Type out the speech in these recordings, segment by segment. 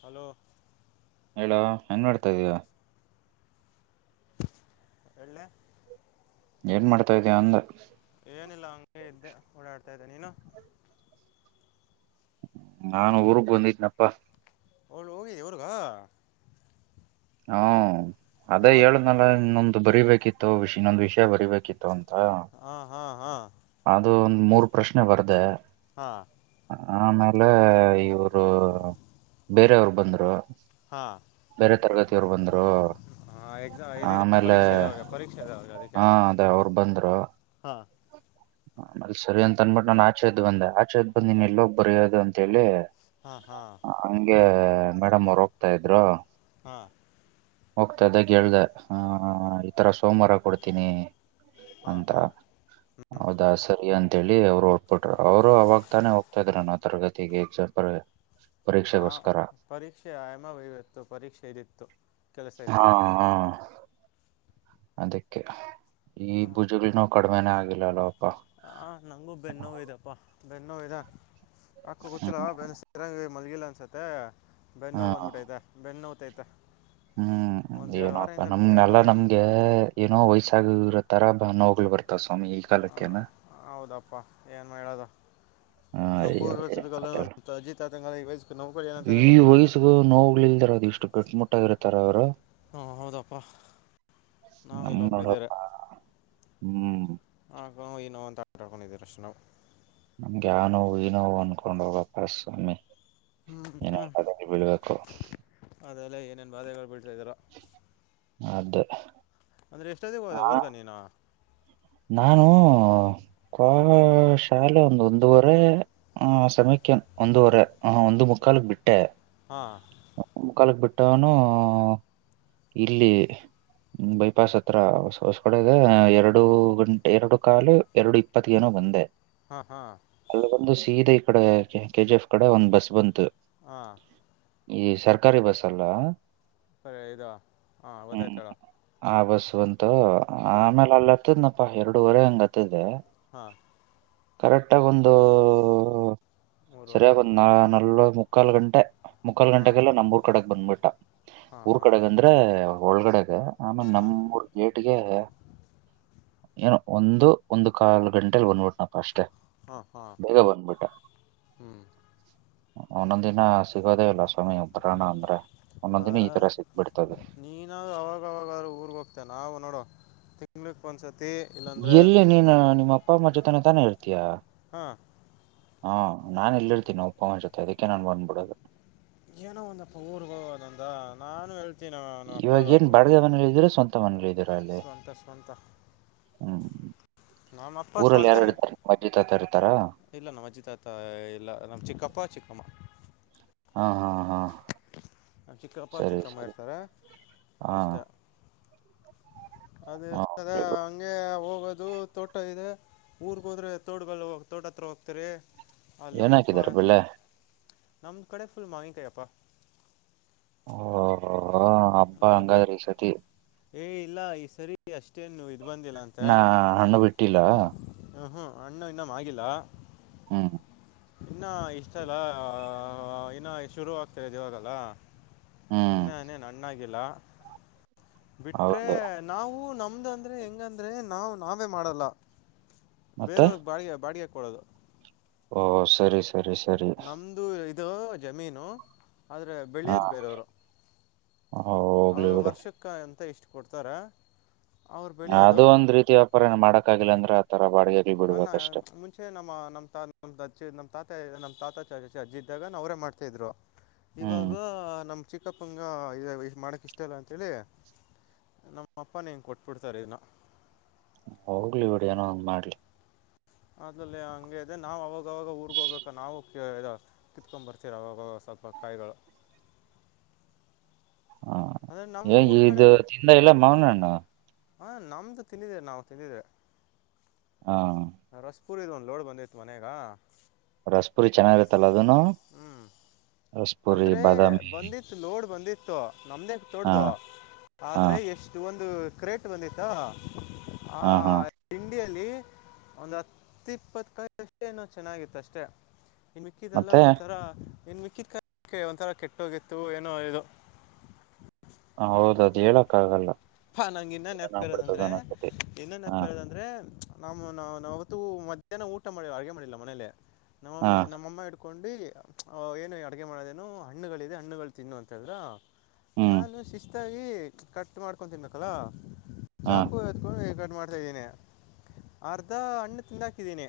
Hello ಹೇಳೋ ಹೆಂಗ ಮಾಡ್ತಾ ಇದಯ ಎಳ್ಳೆ ಏನ್ ಮಾಡ್ತಾ ಇದ್ದೀವ ಅಂದ ಏನಿಲ್ಲ ಹಂಗೆ ಇದ್ದೆ ಓಡಾಡ್ತಾ ಇದ್ದೆ ನೀನು ನಾನು ಊರುಕ್ ಬಂದಿದ್ದನಪ್ಪ ಅವ್ಳು ಹೋಗಿದ್ದಿ ಅವರ್ಗ ಹಾ ಅದೇ ಯಾವತ್ತು ಹೇಳ್ನಲ್ಲ ಇನ್ನೊಂದು ಬರಿಬೇಕಿತ್ತುಷ್ ಇನ್ನೊಂದ್ ವಿಷಯ ಬರಿಬೇಕಿತ್ತು ಅಂತ ಹಾಂ ಹಾಂ ಹಾಂ ಅದು ಒಂದ ಮೂರ್ ಪ್ರಶ್ನೆ ಬರ್ದೆ ಹಾ ಆಮೇಲೆ ಇವರು ಬೇರೆಯವರು ಬಂದರು. ಹಾಂ ಬೇರೆ ತರಗತಿಯವ್ರು ಬಂದರು. ಹಾಂ ಎಕ್ಸಾಮ್ ಇದಿದೆ ಆಮೇಲೆ ಪರೀಕ್ಷೆ ಇದೆ ಅವ್ರಿಗೆ ಪರೀಕ್ಷೆ ಹಾ ಅದೇ ಅವರು ಬಂದ್ರು. ಹಾ. ನ ಅಲ್ಲಿ ಸರಿ ಅಂತ ಅನ್ಬಿಟ್ಟು ನಾನ ಆಚೆದ ಬಂದೆ ಆಚೆದ್ ಬಂದಿ ನೀನ್ ಎಲ್ಲೋಗ್ ಬರಯೋದು ಅಂತ ಹೇಳಿ. ಹಾಂ ಹಾಂ ಹಂಗೆ ಮೇಡಮ್ ಅವರು ಹೋಗ್ತಾ ಇದ್ರು. ಹಾ. ಹೋಗ್ತಾದಾಗ ಹೇಳ್ದ ಆ ಈತರ ಸೋಮವಾರ ಕೊಡ್ತೀನಿ ಹಾ ಅಂತ ಹಾ ಹೌದಾ ಸರಿ ಅಂತೇಳಿ ಅವ್ರು ಹೊಟ್ಬಿಟರು ಅವ್ರು ಅವಾಗ ತಾನೇ ಹೋಗ್ತಾ ಇದ್ರ ಉರಗತಿಗೆಕ್ಸಪ ಹಾ ಪರಿಕ್ಷೆ ಆಾಮ ಭ ವತ್ತು ಪರಿಕ್ಷೆ ಇ ಇತ್ತು ಕೆಲಸ ಹಾ ಇತ್ತು ಹಾ ಅದಕ್ಕೆ ಈ ಮ- ಭುಜುಗಳನೋ ಕಡಿಮೆನೇ ಆಗಿಲ್ಲಲ್ವ ಆ ನಂಗೂ ಬೆನ್ನೋ ಇದಪ್ಪ ಬೆನ್ನೋ ಅಕ್ಕ ಗೊತ್ತಿಲ್ಲ ಹ್ಮ ಬೆರಂಗಿ ಮಲ್ಗಿಲ್ಲ ಅನ್ಸತ್ತೆ ಬೆಣ್ಣ್ ಹಾ ಬಂದ್ಬಿಟ್ಟೈತೆ ಬೆಣೋತೈತೆ ಹ್ಮ್ ಏನಪ್ಪ ವಾರದಿಂದ ಎರಡು ನಮ್ನೆಲ್ಲಾ ವಾರದಿಂದ ನಮ್ಗೆ ಏನೋ ವಯ್ಸ್ ಸಗರ ತರಾ ಬ ನೋಗಲು ಬರ್ತಾವ ಸ್ವಾಮಿ ಈ ಕಾಲಕ್ಕನಾ ಹೌದಪ್ಪಾ ಏನ್ ಮಾಡ ಹೇಳೋದ ಹ ನಮ್ಮ ಅಯ್ಯೋ ಪೂರ್ವ ಏನ್ ಚಲ್ಲ ಕಥೆ ನ ಹೇಳು ಅಜಿತ್ ಆತ ವಯಸ್ ನಮ್ ಕಡೆ ಏನಂತ ಗೊತ್ತಿಲಿಲ್ಲ ಎಷ್ಟು ಗುಟ್ಟ ಮುಟ್ಟಾಗಿರ್ತಾರೆ ಅವರು ಹಾ ಹೌದಪ್ಪಾ ನಾವ್ ನಮ್ ಇಲ್ಲೊಬ್ಬರು ಇದ್ದೇಾರೆ ನೋಡಪ್ಪ ಹ್ಮ್ ಆ ನ ಅಂತ ಆಟಾಡ್ಕೊಂಡಿದೀರ ಅಶ ನಾವು ನಮ್ಗೆ ಯ ನೋ ನೋವು ಅನ್ಕೊಂಡ ಹೋಗ ಪರಸ್ವಾಮಿ ಹ್ಮ್ ಹ್ಮ್ ಅದೆಲ್ಲ ಏನೇನ್ ಬಾಧೆಗಳು ಬೀಳ್ತಾಿದೀಾರ ಅದ ಅಂದ್ರೆ ಎಷ್ಟೊತ್ತ ಹೋದ ಆ ಊರ್ಗ ನೀನು ನಾನು ಕ ಶಾಲೆ ಒಂದು ಒಂದುವರೆ ಹ ಸಮಯಕ್ಕೆೇನ್ ಒಂದೂುವರೆ ಹ ಒಂದು ಮುಕ್ಕಾಾಲಕ್ ಬಿಟ್ಟೆ ಹಾ ಕಾಲಕ್ ಬಿಟ್ಟನು ಇಲ್ಲಿ ಬೈಪಾಸ್ ಹತ್ರ ಹೊಸ ಹೊಸ ಕಡೆ ಇದೆ ಎರಡು ಗಂಟೆ ಎರಡು ಕಾಲು ಎರಡು ಇಪ್ಪತ್ತ ಏನ ಒಂದೆ ಹಾಂ ಹಾಂ ಅಲ್ಲಿವೊಂದು ಸೀದೆ ಕಡೆ ಕೆ ಕೆ ಜಿ ಎಫ್ ಕಡೆ ಒಂದ್ ಬಸ್ ಬಂತು ಹಾ ಈ ಸರ್ಕಾರಿ ಬಸ್ ಅಲ್ಲ ಸರಿ ಇದಾ ಹಾ ಹ್ಮ್ ಗೊತ್ತಾಯ್ತಾಳ ಆ ಬಸ್ ಬಂತು ಆಮೇಲೆ ಅಲ್ಲತ್ತದ್ನಪ್ಪ ಎರಡುವರೆ ಹಂಗತ್ತದೆ ಹಾ ಕರೆಕ್ಟ್ ಆಗ ಒಂದು ಮೂರುವರೆ ಸರಿಯಾಗಿ ಒಂದು ನಾಲ್ಕು ನ ನಲ್ಲ ಮುಾಲು ಗಂಟೆ ಮುಕ್ಕಾಲ್ ಹಾಂ ಗಂಟೆಗೆೆಲ್ಲ ನಮ್ ಊರ್ ಕಡೆಗ್ ಬಂದ್ಬಿಟ್ಟ ಹಾಂ ಊರ್ ಹಾಂ ಕಡೆಗ ಅಂದ್ರೆ ಒಳಗಡೆಗ ಆಮೇ ನಮ ಹಾಂ ಮೂ ಗೇಟಗೆ ಹ ಏನು ಒಂದು ಒಂದು್ ಕಾಲು ಗಂಟೆಲಿ ಒಂದ್ಬಟ್ನಪ್ಪ ಅಷ್ಟೆ ಹ ಹಾ ಹ್ಮ್ ಒಂದೊಂದ್ ದಿನ ಸಿಗೋದೇ ಇಲ್ಲ ಸ್ವಾಮಿ ಉ ಪುರಾಣ ಅಂದ್ರೆ ಆ ಒಂದೊಂದಿನೇ ಈ ತರ ಸಿಗ್ಬಿಡ್ತದೆ ನೀನಾದ್ರೂ ಅವಾಗ ತಿಲ ಪಂಚ ಎಲ್ಲಿ ನೀನು ನಿಮ್ಮ ಅಪ್ಪ ಅಮ್ಮ ಜೊತೆನ ತಾನೇ ಇರ್ತೀಯಾ ಹ್ಮ ಹಾ ನಾನನ್ ಎಲ್ಲಿರ್ತೀನಿ ಒಪ್ಪವೊಂಡಿತ್ತೆ ಅದಕ್ಕೆ ನಾನು ಬಂದ್ಬಿಡೋದು ಏನೋ ಒಂದಪ್ಪ ಊರ್ ಹೋಗ ನಂದ ನಾನು ಹೇಳ್ತ ಇವಾಗೇಏನ್ ಬಡಗ ಮನೇಲಿ ಇದೀರ ಸ್ವಂತ ಮನೇಲಿ ಇದೀರಾ ಅಲ್ಲಿ ಸ್ವಂತ ಸ್ವಂತ ಹ್ಮ್ ನಮ್ಮಪ್ಪ ಊರಲ್ಲಿ ಸ್ವಂತ ಯಾರ ಮ ಇತಾರೆ ಮಜ್ಜಿ ತಾತ ಇರ್ತ್ತಾರೆ ಇಲ್ಲ ನಮ್ಮ್ ಅಜ್ಜಿತಾತ ಎಲ್ಲ ನಮ್ ಚಿಕ್ಕಪ್ಪ ಚಿಕ್ಕಮ್ಮ ಹಾ ಹಾ ಹಾ ಚಿಕ್ಕಪ್ಪ ಸರಿ ಚಿಕ್ಕಮ್ಮ ಸರಿ ಇರ್ತಾರೆ ಹಾ ಅಷ್ಟೇ ಹಾ ಅದ ಓಕೆ ಬ್ರೋ ಹಂಗೆ ಹೋಗೋದು ತೋಟ ಇದೆ ಊರ್ಗ ಹೋದ್ರೆ ತೋಡ್ ಬಲ್ಲ ತೋಟ ಹತ್ರ ಹೋಗ್ತರಿ ಏನ್ ಹಾಕಿದಾರ ಬೆಳ್ಳೆ ನಮ್ದ್ ಕಡೆ ಫುಲ್ ಮಾಹಿಕಯಪ್ಪ ಓ ಹಬ್ಬಾ ನಮ್ಮದು ಹಂಗಾದ ಬೆ ರೀಸ್ವತಿ ಏ ಇಲ್ಲ ಈ ಸರಿ ಅಷ್ಟೇನು ಇ್ ಬಂದಿಲ್ಲ ಅಂತ ನಾ ಹಣ್ಣು ಬಿಟ್ಟಿಲ್ಲ ಹ್ಮ್ ಹ್ಮ್ ಅಣ್ಣು ಇನ್ನಮ್ಮ್ ಆಗಿಲ್ಲ ಹ್ಮ ಇನ್ನ ಇಷ್ಟ ಅಲ್ಲ ಇನ್ನು ಶುರು ಆಗ್ತಿರದು ಇವಾಗಲ್ಲ ಹ್ಮ್ ಇನ್ನಾನನೆ ನ್ಣಾಗಿಿಲ್ಲ ಬಿಟ್ರೆ ಹೌದು ನಾವು ನಮ್ಮ ನಮ್ದ ಅಂದ್ರೆ ಹೆಂಗಂದ್ರೆ ನಾವವು ನಾವೇ ಮಾಡಲ್ಲ ಮತ್ತೆ ಬೇರವ್ರಗ್ ಬಾಡಿಯ ಬಾಡಿಯ ಕೊಡದು ಓ ಸರಿ ಸರಿ ಸರಿ ನಮ್ಮದು ಇದು ಜಮೀನು ಆದರೆ ಹಾ ಬೆಳೆಯೋದು ಬೇರೆಯವರು ಹೋಗ್ಲಿ ಅವರು ಬಿಡು ವರ್ಷಕ್ಕೆ ಅಂತ ಇಷ್ಟು ಕೊಡ್ತಾರೆ ಅವ್ರು ಬೆಳೆಯೋದು ಅದುೂ ಒಂದ ರೀತಿ ವ್ಯಾಪಾರ ಮಾಡಕ್ಕಾಗಿಿಲ್ಲ ಅಂದ್ರೆ ಅ ಹನ್ನ ಮುಂಚೆ ನಮ್ಮ ನಮ್ ತಾ ನಮ್ೆ ನಮ್ ತಾತ್ ನಮ್ಮ್ ತಾತ ಚಚ ಇದಾಗ ನಾವ ಅವ್ರೇ ಮಾಡ್ತಾ ಇದ್ರು ಹ್ಮ್ ಇವಾಗ ನಮ್ಮ್ ಚಿಕ್ಕಪಂಗ ಇ ಮಾಡಕ್ ಇಷ್ಟ ಅಲ್ಲ ಅಂತೇಳಿ ನಮ್ಮ ಅಪ್ಪನ ಹೆಂಗ ಕೊಟ್ಬಿಡ್ತಾರ ಇದನ್ನ ಹೋಗ್ಲಿ ಬಿಡಿ ಏನೋ ಒಂದ್ ಮಾಡ್ಲಿ ಅದ್ರಲ್ಲಿ ಹಂಗೆ ಇದೆ ನಾವ್ ಅವಾಗ ಅವಾಗ ಊರ್ಗ್ ಹೋಗಬೇಕ ನಾವು ಕಿತ್ಕೊಂಡ್ ಬರ್ತೀರ ಅವಾಗ ಅಥವಾ ಕಾಯಿಗಳು ಹಾ ಅಂದರೆ ಏ ನಮ್ಮ ಊರ ಇದು ತಿಂದ ಇಲ್ಲ ಮವನಣ್ಣ ಹಾ ನಮ್ದು ತಿಂದಿದೇ ನಾವು ತಿಂದಿದ್ರವೆ ಹಾ ರಸಪೂರ್ ಇ ಇದ್ ಒಂದು ಲೋಡ್ ಬಂದಿತ್ತು ಮನ್ಯಾಗ ರಸ್ಪುರಿ ಚೆನ್ನಾಗಿರುತ್ತಲ್ಲ ಅದನು ಹ್ಞೂ ರಸ್ಪುರಿ ಅಂದ್ರೆ ಬಾದಾಮಿ ಬಂದಿತ್ತು ಲೋಡ್ ಬಂದಿತ್ತು ನಮ್ದೇ ಹಾ ತೊಡ್ದ ಹಾ ಆದ್ರೆ ಎಷ್ಟು ಒಂದು ಕ್ರೇಟ್ ಬಂದಿತ್ತಾ ಹ ಹಾ ಹಾ ಇಂಡಿಯ ಒಂದ್ ಹತ್ತ ಇಪ್ಪತ್ಷ್ಟ ನೋ ಚೆನ್ನಾಗಿತ್ತ ಅಷ್ಟೆ ಏನ್ ಮಿಕ್ಕಿದಲ್ಲ ಮತ್ತೆ ಒಂಂತರಾ ಏನ್ ಮಿಕ್ಕಿದ್ ಅಕೆ ಒಂಥರ ಕೆಟ್ಟೋಗಿತ್ತು ಏನೋ ಇದು ಹ ಹೌದ ಅದು ಹೇಳಕ್ಕ ಆಗಲ್ಲ ಹಾ ನಂಗಗೆ ಇನ್ನ ಚೆನ್ನಾಗ್ ಬರ್ತದ ನೆಪ್ಕರೋದಂದ್ರೆ ಅನಸ್ತತಿ ಇನ್ನ ಹಾ ನೆಪ್ಕರೋದಂದ್ರೆ ನಮ್ಮ್ ನಾ ಅವತ್ತು ಮಧ್ಯಾಹ್ನ ಊಟ ಮಾಡ ಅಡುಗೆ ಮಾಡಿಲ್ಲ ಮನೇಲೆ ಹಾ ನಮ್ಮಮ್ಮಿ ನಮ್ಮಮ್ಮ ಹಡ್ಕೊಂಡ ಹಕೊಂಡು ಏನು ಅಡಗೆ ಮಾಡೋದೇನು ಹಣ್ಣುಗಳಿದೆ ಹಣ್ಣುಗಳು ತಿನ್ನು ಅಂತಂದ್ರೆ ಹ್ಮ್ ನಾನು ಶಿಸ್ತಾಗಿ ಕಟ್ ಮಾಡ್ಕೊಂಡ ತಿನ್ಬೇಕಲ್ಲ ಹಾ ಚಾಕು ಎತ್ಕೊಂಡು ಮಾಡ್ತಾ ಇದಿದ್ದೀನನೆ ಅರ್ಧ ಹಣ್ಣ ತಿಂದಾಕಿದ್ದೀನಿ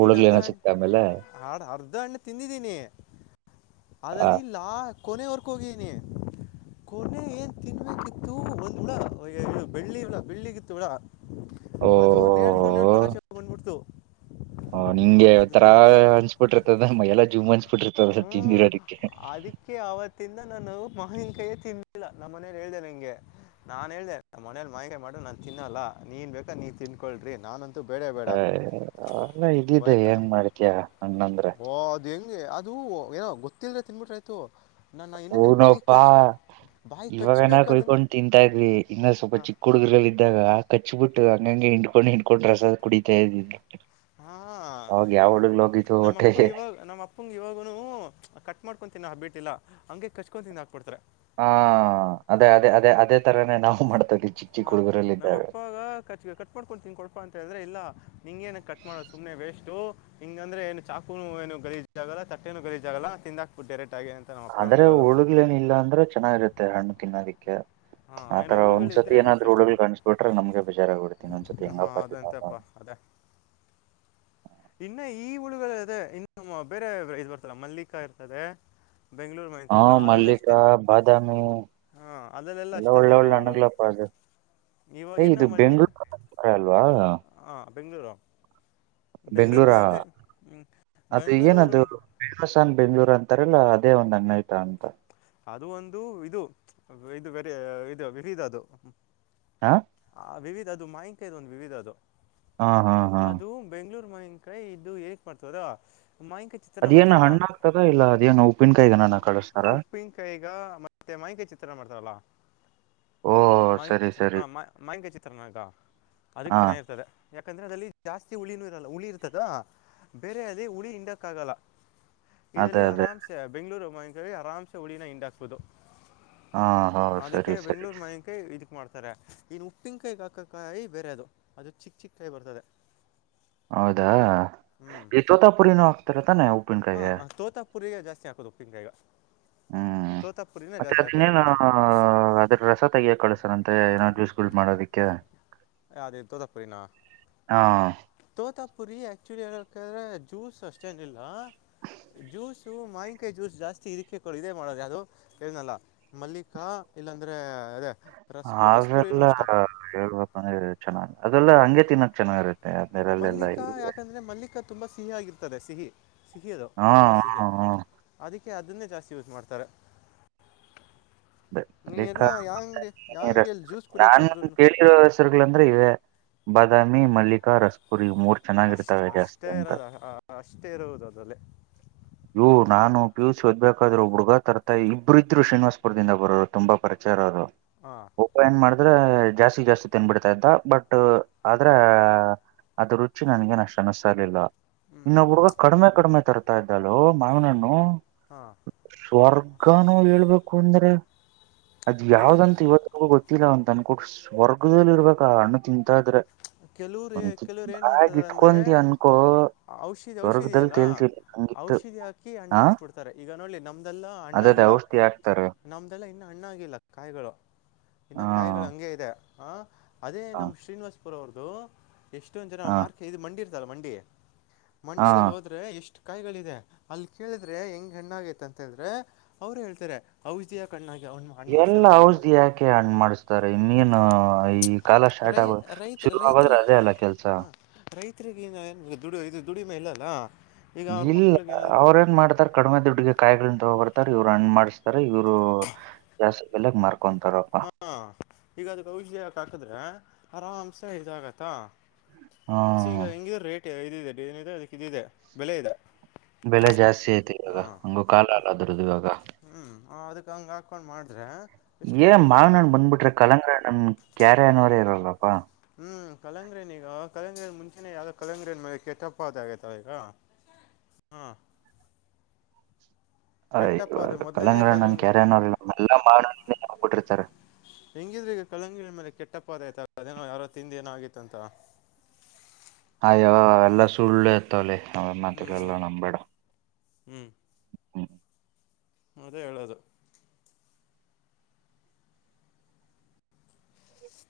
ಹುಳಗ್ಲಿ ಏನ ಸಿಕ್ತ ಆಮೇಲೆ ಣ್ಣ ತಿಂದಿದ್ದೀನಿ ಆ ಅಲ್ಲಿ ಲಾ ಕೊನೆವರ್ಕ್ ಹೋಗನಿ ಕೊನೆ ಏನ್ ತಿನ್ವ ಇ ಒಂದ್ ಕೂಡ ಬೆಳ್ಳಿಡ ಬೆಳ್ಳಿಗಿತ್ತು ಕೂಡ ಓ ಅದು ನೇಡ್ಕೊಂಡು ನೇಡ್ಕೊಂಡ್ ಆಚೆ ಹಂದ್ಬಿಡ್ತು ಹ ನಿಂಗೆ ಅವ ತರಾ ಅಂಚ್ಬಿಟ್ಟಿರ್ತದ ಮೆಲ್ಲ ಜುಮ್ ಹಂಚ್ಬಿಟ್ಟಿರ್ತದ ತಿಂದಿರೋದಕ್ಕೆ ಆತ್ತಿಂದ ನಾನು ಮಾಹಿಕಯೇ ತಿಿಂದಿಲ್ಲ ನಮ್ಮ ಮನೇ ಹೇಳ್ದೇನೆ ನಾನ್ ಹೇಳ್ದೆ ಮನೇಲಿ ಮಾವಿನಾ ಕಾಯಿ ಮಾಡಿದ್ರೆ ನಾನ್ ತಿನ್ನಲ್ಲ ನೀವ್ ಬೇಕಾದ್ರೆ ನೀವ್ ತಿನ್ಕೊಳ್ರಿ ನಾನ ಏ ಅಲ್ಲ ಭಯ ಇದ್ದಿದ್ದೆ ಏನ್ ಮಾಡ್ತೀಯಾ ಓ ಅದ್ ಹೆಂಗೆ ಅದು ಏನೋ ಗೊತ್ತಿಲ್ದೆ ತಿಂದ್ಬಿಟ್ರೆ ಆಯ್ತು ನಾ ಎನ್ನನ್ನ ಬಾಯ ಕಚ್ ಬಾಯಿ ಇವಾಗ ನ ಕಚ್ಬೇಕು ಅದನ್ನು ಕುಯಕೊಂಡ್ ತಿಂತಾ ಇದ್ವಿ ಇನ್ನ ಸ್ವಲ್ಪ ಹಾ ಚಿಕ್ಕ ಹುಡುಗರುಲ್ಲ ಇದ್ದಾಗ ಹಚ್ಬಿಟ್ಟು ಹಂಗಂಗೆ ಹಿಂಡಕೊಂಡು ಹಿಂಡಕೊಂಡ್ ರಸ ಕುಡಿತಾ ಇದ್ವಿ ಆವಾಗ ನಮ್ಮ ಅಪ್ಪ ಇವಾಗ ನಮ್ಮ ಅಪ್ಪಂಗ ಇವಾಗ ಕಟ್ ಮಾಡ್ಕೊಂಡು ತಿನ್ನೋ ಹ್ಯಾಬಿಟ್ ಇಲ್ಲ ಹಂಗೆ ಕಚ್ಕೊಂಡ ತಿಂದಾಗ್ ಬಿಡ್ತಾರೆ ಹಾ ಅದೇ ಅದೇ ಅದೇ ಅದೇ ತರನೇ ನಾವು ಮಾಡ್ತವಿ ಚಿಕ್ಕ ಹಾ ಚಿಕ್ಕ ಹುಡುಗರಲ್ಲಿ ಇದ್ದಾಗ ನಮ್ಮಪ್ಪಾಗ ಕ ಕಟ್ ಮಾಡ್ಕೊತೀನ್ಕೊಡ್ಪಾ ಅಂತ ಹೇಳಿದ್ರೆ ಇಲ್ಲಾ ನಿಂಗೇಏನ ಕಟ್ ಮಾಡೋದು ಸುಮ್ಮನೆ ವೇಸ್ಟು ಹಿಂಗ ಅಂದ್ರ ಏ ಚಾಕು ಏನು ಗಲೀಜಲ್ಲ ತಟ್ಟೆನು ಏನು ಗಲೀಜಾಗಲ್ಲ ತಿಂದಾಗ್ಬಿಟ್ರೇ ಅಂದ್ರೆ ಹುಳುಗಳು ಏನು ಇಲ್ಲ ಅಂದ್ರೆ ಚೆನ್ನಾಗಿರುತ್ತೆ ಹಣ್ಣು ತಿನ್ನೋದಿಕ್ಕೆ ಹಾಂ ಏನೋ ಆತರ ಒಂದ್ಸತಿ ಹುಳುಗಳಿದ್ದರೆ ಅದೊಂದು ಏನಾದ್ರೂ ಕಷ್ಟ ಹುಳುಗಳು ಕಾಣಿಸಿ ಬಿಟ್ರೆ ನಮ್ಗೆ ಬೇಜಾರಗ್ಬ ಬಿಡ್ತೀನಿ ಒಂದ್ಸತಿ ಹೆಂಗಪ್ಪ ಅದ ಇನ್ನು ಈ ಹುಳುಗಳ ಅದೆ ಇನ್ನು ಬೇರೆ ಇದ್ ಬರ್ತಲ್ಲ ಮಲ್ಲಿಕ ಇರ್ತದೆ ಬೆಂಗಳೂರು ಹಾ ಮಲ್ಲಿಕಾಯಿ ಎಲ್ಲ ಅದೆಲ್ಲ ಮಲ್ಲಿಕ ಅಷ್ಟೇ ಬಾದಾಮಿ ಹಾಂ ಅದರಲ್ಲೆಲ್ಲ ಎಲ್ಲ ಅಷ್ಟೆಲ್ಲ ಒಳ್ಳೆ ಒಳ್ಳ ಇರಲ್ಲ ಅವಳು ಅಣುಗ್ಲಪ್ಪ ಅದು ಏ ಇವಾಗಿನ್ನ ಇದು ಮಲ್ಲಿಕ್ ಬೆಂಗ್ಗಳೂರುರ ಅಲ್ವಾ ಹಾಂ ಬೆಂಗಳೂರು ಬೆಂಗಳೂರು ಬೆಂಗ್ಳೂರ ಮಾವಿನಕಾಯಿ ಹ್ಞೂ ಅದು ಬೆಂಗಳೂರು ಏನದು ಮ ಬೊ ಕಾನ್ ಬೆಂಗ್ಳೂರ್ ಅಂತಾರಲ್ಲ ಅದೇ ಒಂದ್ಣ್ಣ ಯತ ಅಂತ ಅದು ಒಂದು ಇದು ಇದುರೆ ಇದು ವಿವಿಧ ಅದು ಹಾ ಆ ವಿವಿಧ ಅದು ಮಾಹಿಕ ಇದು ಒಂದು ವಿವಿಧ ಅದು ಹಾ ಹಾ ಹಾ ಮನ್ಕೈ ಇದು ಏಕ್ ಮಾಡ್ತದ ಮಾವಿನಕಾಯಿ ಚಿತ್ರನ ಅದೇನ ಮಾಡ್ತಾರಲ್ಲ ಹಣ್ಣಾಗ ಆಗ್ತದ ಇಲ್ಲ ಅದೇನ ಉಪ್ಪಿನಕಾಯಿಗೇ ನಾನ ಕಳಿಸಸ್ತಾರ ಉಪ್ಪಿನಕಾಯಿಗ ಮತ್ತೆ ಮೈಂಕೈ ಚಿತ್ರನ್ನ ಮಾಡ್ತಾವಲ್ಲ ಓ ಮಯ ಸರಿ ಚಿ ಹ ಸರಿ ಮಯಂಕ ಚಿತ್ರನಗಾ ಅದಕ್ ಹಾ ಚೆನ್ನಾಗಿರ್ತದೆ ಯಾಕಂದ್ರೆ ಅಲ್ಲಿ ಜಾಸ್ತಿ ಹುಳಿನೂ ಇರಲ್ಲ ಹುಳಿ ಇರ್ತದ ಬೇರೆ ಅದೇ ಹುಳಿ ಹಿಂಡಕ್ಕಾಗಲ್ಲ ಅದೇ ಇದರಲ್ಲಿ ಅದೇ ಆರಾಮ್ಸೆ ಬೆಂಗಳೂರುಮಾವಿನಕಾಯಿ ಆರಾಮ್ಸೆ ಉಳಿನ ಹಿಂಡಾಕ್ಬಹುದು ಹಾ ಹಾ ಸರಿ ಸರಿ ಇನ್ ಉಪ್ಪಿನಕಾಯಿಗ ಹಾಕಕಾಯಿ ಬೇರೆ ಅದು ಅದು ಚಿಕ್ಕ ಚಿಕ್ಕ ಕಾಯಿ ಬರ್ತದೆ ಹೌದಾ ಈ ತೋತಾಪುರಿನೂ ಆಗ್ತಾರತಾನೆ ಹಾ ತೋತ ಪುರಿರಿಗೆ ಜಾಸ್ತಿ ಹಾಕದು ಉಪ್ಪಿನಕಾಯಗ ಹ್ಮ್ ಮತ್ತೆ ಅದನ್ನೇನ ಅದ್ರ ರಸ ತೆಗಿಯಕ ಕಳ್ಸನಂತೆ ಏನೋ ಜ್ಯೂಸ್ಗಳು ಮಾಡೋದಿಕ್ಕೆ ಅದ ಇತ ತಪ್ಪ್ರಿನ ಹಾ ತೋತಾಪುರಿ ಆಕ್ಚುಲಿ ಹಳ್ಂದ್ರೆ ಜ್ಯೂಸ್ ಅಷ್ಟೇನೀ ಲ್ಲ ಜ್ಯೂಸು ಮಾಹನ್ಕಾಯಿ ಜ್ಯೂಸ್ ಜಾಸ್ತಿ ಇರಿಕೆ ಕೊಡ ಇದೇ ಮಾಡೋದು ಯಾವ್ದು ಮಲ್ಲಿಕಾ ಇಲ್ಲಾಂದ್ರೆ ಅವೆಲ್ಲ ಹೇಳ್ಬೇಕಂದ್ರೆ ಚೆನ್ನಾಗ್ ಅದೆಲ್ಲ ಹಂಗೆ ತಿನ್ನಕ್ ಚೆನ್ನಾಗಿರುತ್ತೆ ನ ಅಮೇರಲ್ಲ ಎಲ್ಲ ಇ ತುಂಬಾ ಸಿಹಿಯಾಗಿರ್ತದೆ ಸಿಹಿ ಸಿಹಿ ಅದು ಹಾ ತುಂಬಾ ಸಿಹಿ ಹಾ ಹಾ ಅದಿಕ್ಕೆ ಅದನ್ನೇ ಜಾಸ್ತಿ ಯೂಸ್ ಮಾಡ್ತಾರೆ ನೀನೆಲ್ಲ ಮಲ್ಲಿಕಾ. ಯಾವ ಅಂಗಡಿ ಯಾವ ಹ್ಮ ಅಂಗಡಿಯಲ್ಲಿ ಜ್ಯೂಸ್ ಕುಡಿಯೋಕೆ ನಾನ್ ಹೋದ್ರೂ ಕೇಳ್ತಿರೋ ಹೆಸರುಗಳಂದ್ರೆ ಇವೆ ಬಾದಾಮಿ ಮಲ್ಲಿಕಾ ರಸ್ ಅಷ್ಟ ಅಷ್ಟೇ ಇರದು ಅಷ್ಟೇ ಇರುವುದು ಅದಲ್ಲೇ ಇ್ ನಾನು ಪಿಯ ಯು ಸಿ ಓದ್ಬೇಕಾದ್ರು ಹುಡುಗ ತರತಾಯಿ ಇಬ್ಬರು ಇದ್ರು ಶ್ರೀನಿವಾಸಪುರದಿಂದ ಬರೋರು ತುಂಬಾ ಪರ ಹಾಂ ಮಾಡ ಅಂದ್ರೆ ಜಾಸ್ತಿ ಜಾಸ್ತಿ ತಿನ್ಬಿಡ್ತಾ ಇದ್ದ ಬಟ್ ಆದ್ರ ಅದು ರುಚಿ ನನ್ಗೆ ಅಷ್ಟು ಅನಸರ್ಲಿಲ್ಲ ಹ್ಞೂ ಇನ್ನೊಬ್ ಹುಡುಗ ಕಡಿಮೆ ಕಡಿಮೆ ತರ್ತಾ ಇದ್ದಳು ಮಾವನ್ಣ ಹಾಂ ಸ್ವರ್ ಈಗಾನೋ ಹೇಳ್ಬೇಕು ಅಂದ್ರೆ ಅದ್ ಹೇ ಯಾವ್ದಂತ ಇವತ್ತಗೂ ಗೊತ್ತ ಗತ್ತಿಲ್ಲ ಒಂತ ಅನ್ಕಟ್ಟು ಸ್ವರ್ಗದದಲ್ಲಿ ಇರ್ಬೇಕ ಆ ಹಣ್ಣು ತಿಂತಾದ್ರೆ ಕೆಲವ್ರು ಒಂಚ ಕೆಲವ್ರು ಏನು ಬಾಗ ಮಾಡ್ತಾರೆ ಅಂದರೆ ಇಟ್ಕೊಂತಿ ಅನ್ಕೋ ಔಷಧಿ ಔಷಧಿ ಹೊರ್ಗದಲ್ಲಿ ಇದೆಯಲ್ಲ ತೇಳ್ತರಿ ಹಂಗಿತ್ತು ಔಷಧಿ ಹಾಕಿ ಅಣ್ಣು ಹಾ ಮಾಡಸ್ಬಿಡ್ತಾರೆ ಈಗ ನೋಲಿ ನಮ್ದೆಲ್ಲಾ ಅಣ್ಣ ಅದೇ ಅದೇ ಇಲ್ಲ ಔಷಧಿ ಹಾಕ್ತಾರೆ ನಮ್ದ ಇಲ್ಲ ಇನ್ನು ಅಣ್ಣ ಆಾಗಿಲ್ಲ ಕಾಯಿಗಳು ಇನ್ನು ಹಾ ಕಾಯಿಗಳು ಹಂಗೆ ಇದೆ ಆ ಅದೇ ಹಾ ನಮ್ ಶ್ರೀನಿವಾಸಪುರ್ ಅವ್ರ್ದು ಎಷ್ಟೊಂದ್ ಜನ ಹಾ ಮಾರ್ಕೆ ಇ ಮಂಡಿ ಇರ್ತಲ್ಲ ಮಂಡಿ ಹಾ ಮಂಡಿಲ್ ಹೋದ್ರೆ ಎಷ್ಟ ಕಾಯಿಗಳಿದೆ ಅಲ್ಲಿ ಕೇಳಿದ್ರೆ ಹೆಂಗ ಹೆಣ್ಣಾಗೈತ ಅಂತ ಹೇಳಿದ್ರೆ ಅವ್ರು ಹೇಳ್ತಾರೆ ಔಷಧಿಯ ಕಣ್ಣಾಗಿ ಅವ್ನು ಹಣ್ಣು ಎಲ್ಲ ಮಾಡ್ಸಿರೋದು ಇದನ್ನು ಔಷಧಿ ಯಾಕೆ ಹಣ ಮಾಡಿಸ್ತಾರೆ ಇನ್ನನ್ ಹ ಈ ಕಾಲ ಸ್ಟಾರ್ಟ್ ರೈ ಆಗ ರೈತ ಶುರು ಆಗದ್ರೆ ಅದೇ ಅಲ್ಲ ಕೆಲ್ಸ ಹಗ ದು ಇದು ದುಡಿಮೆ ಇಲ್ಲ ಅಲ್ಲಾ ಇಲ್ಲ ಅವ್ರ ಏನ್ ಮಾಡ್ತಾರ ಕಡಿಮೆ ದುಡ್ಗೆ ಕಾಯಿಗಳ ಬರ್ತಾರೆ ಇವ್ರು ಅನ್್ ಮಾಡ್ತಾರೆ ಇವ್ರು ಜಾಸ್ತಿ ಬೆಲೆಗ್ ಮಾರ್ಾರೆ ಹಾ ಈಗ ಅದು ಕೌಷಯಾಕ ಹಾಕದ್ರೆ ಆರಾಮ್ಸ ಇದಾಗತ್ತ ಈಗ ಹ್ಮ ಹೆಂಗಿ ರೇಟ್ ಇದಿದೆನದೆ ಅದಕ್ಕೆ ಇದಿದೆ ಬೆಲೆ ಇದೆ ಬೆಲೆ ಜಾಸ್ತಿ ಆಯ್ತು ಇವಾಗ ಹಂಗು ಕಾಲ ಅಲ್ಲದ್ರದುು ಇವಾಗ ಹ್ಮ್ ಅದಕ್ ಹಂಗ ಹಾಕೊಂಡ್ ಮಾಡ್ರೆ ಏ ಮಾವ ನನ್ ಬಂದ್ಬಿಟ್ರೆ ಕಲಕ ನನ್ ಕ್ಯಾರೆ ಅನ್ನೋರೇ ಇರಲ್ಲಪ್ಪಾ ಹ್ಮ್ ಕಳಂಗ್ರನ ಈಗ ಕಳಂಗ್ರನ್ ಮುಂಚೆನೆ ಯಾವ್ದ ಕಳಂಗ್ರನ್ ಕೆಟ್ಟಪ್ಪ ಅದ ಆಗೈತಾವ ಈಗ ಹ್ಮ ಹ ಇವಾಗ ಕಳಂಗ ನನ್ ಕಲಂಗ್ರಿ ಕ್ಯಾರೆನೋಲ್ಲ ನ ಎಲ್ಲ ಮಾಡಬಿಟ್ಟಿರ್ತಾರೆ ಎಂಗಿದಗ ಕಳಂಗ ಆಮೇಲೆ ಕೆಟ್ಟಪ್ಪದಯ್ತಲ್ಲದಏನೋ ಯಾರೋ ತಿಿಂದ ಏನೋ ಆಗಿತ್ತಂತ ಅಯ್ಯವ ಎಲ್ಲಾ ಸುಳ್ಳು ಇತವಲ್ಲಿ ಅವ ಮಾತ ಎಲ್ಲ ನಂಬಬೇಡ ಹ್ಮ್ ಮದೇ ಹೇಳೋದು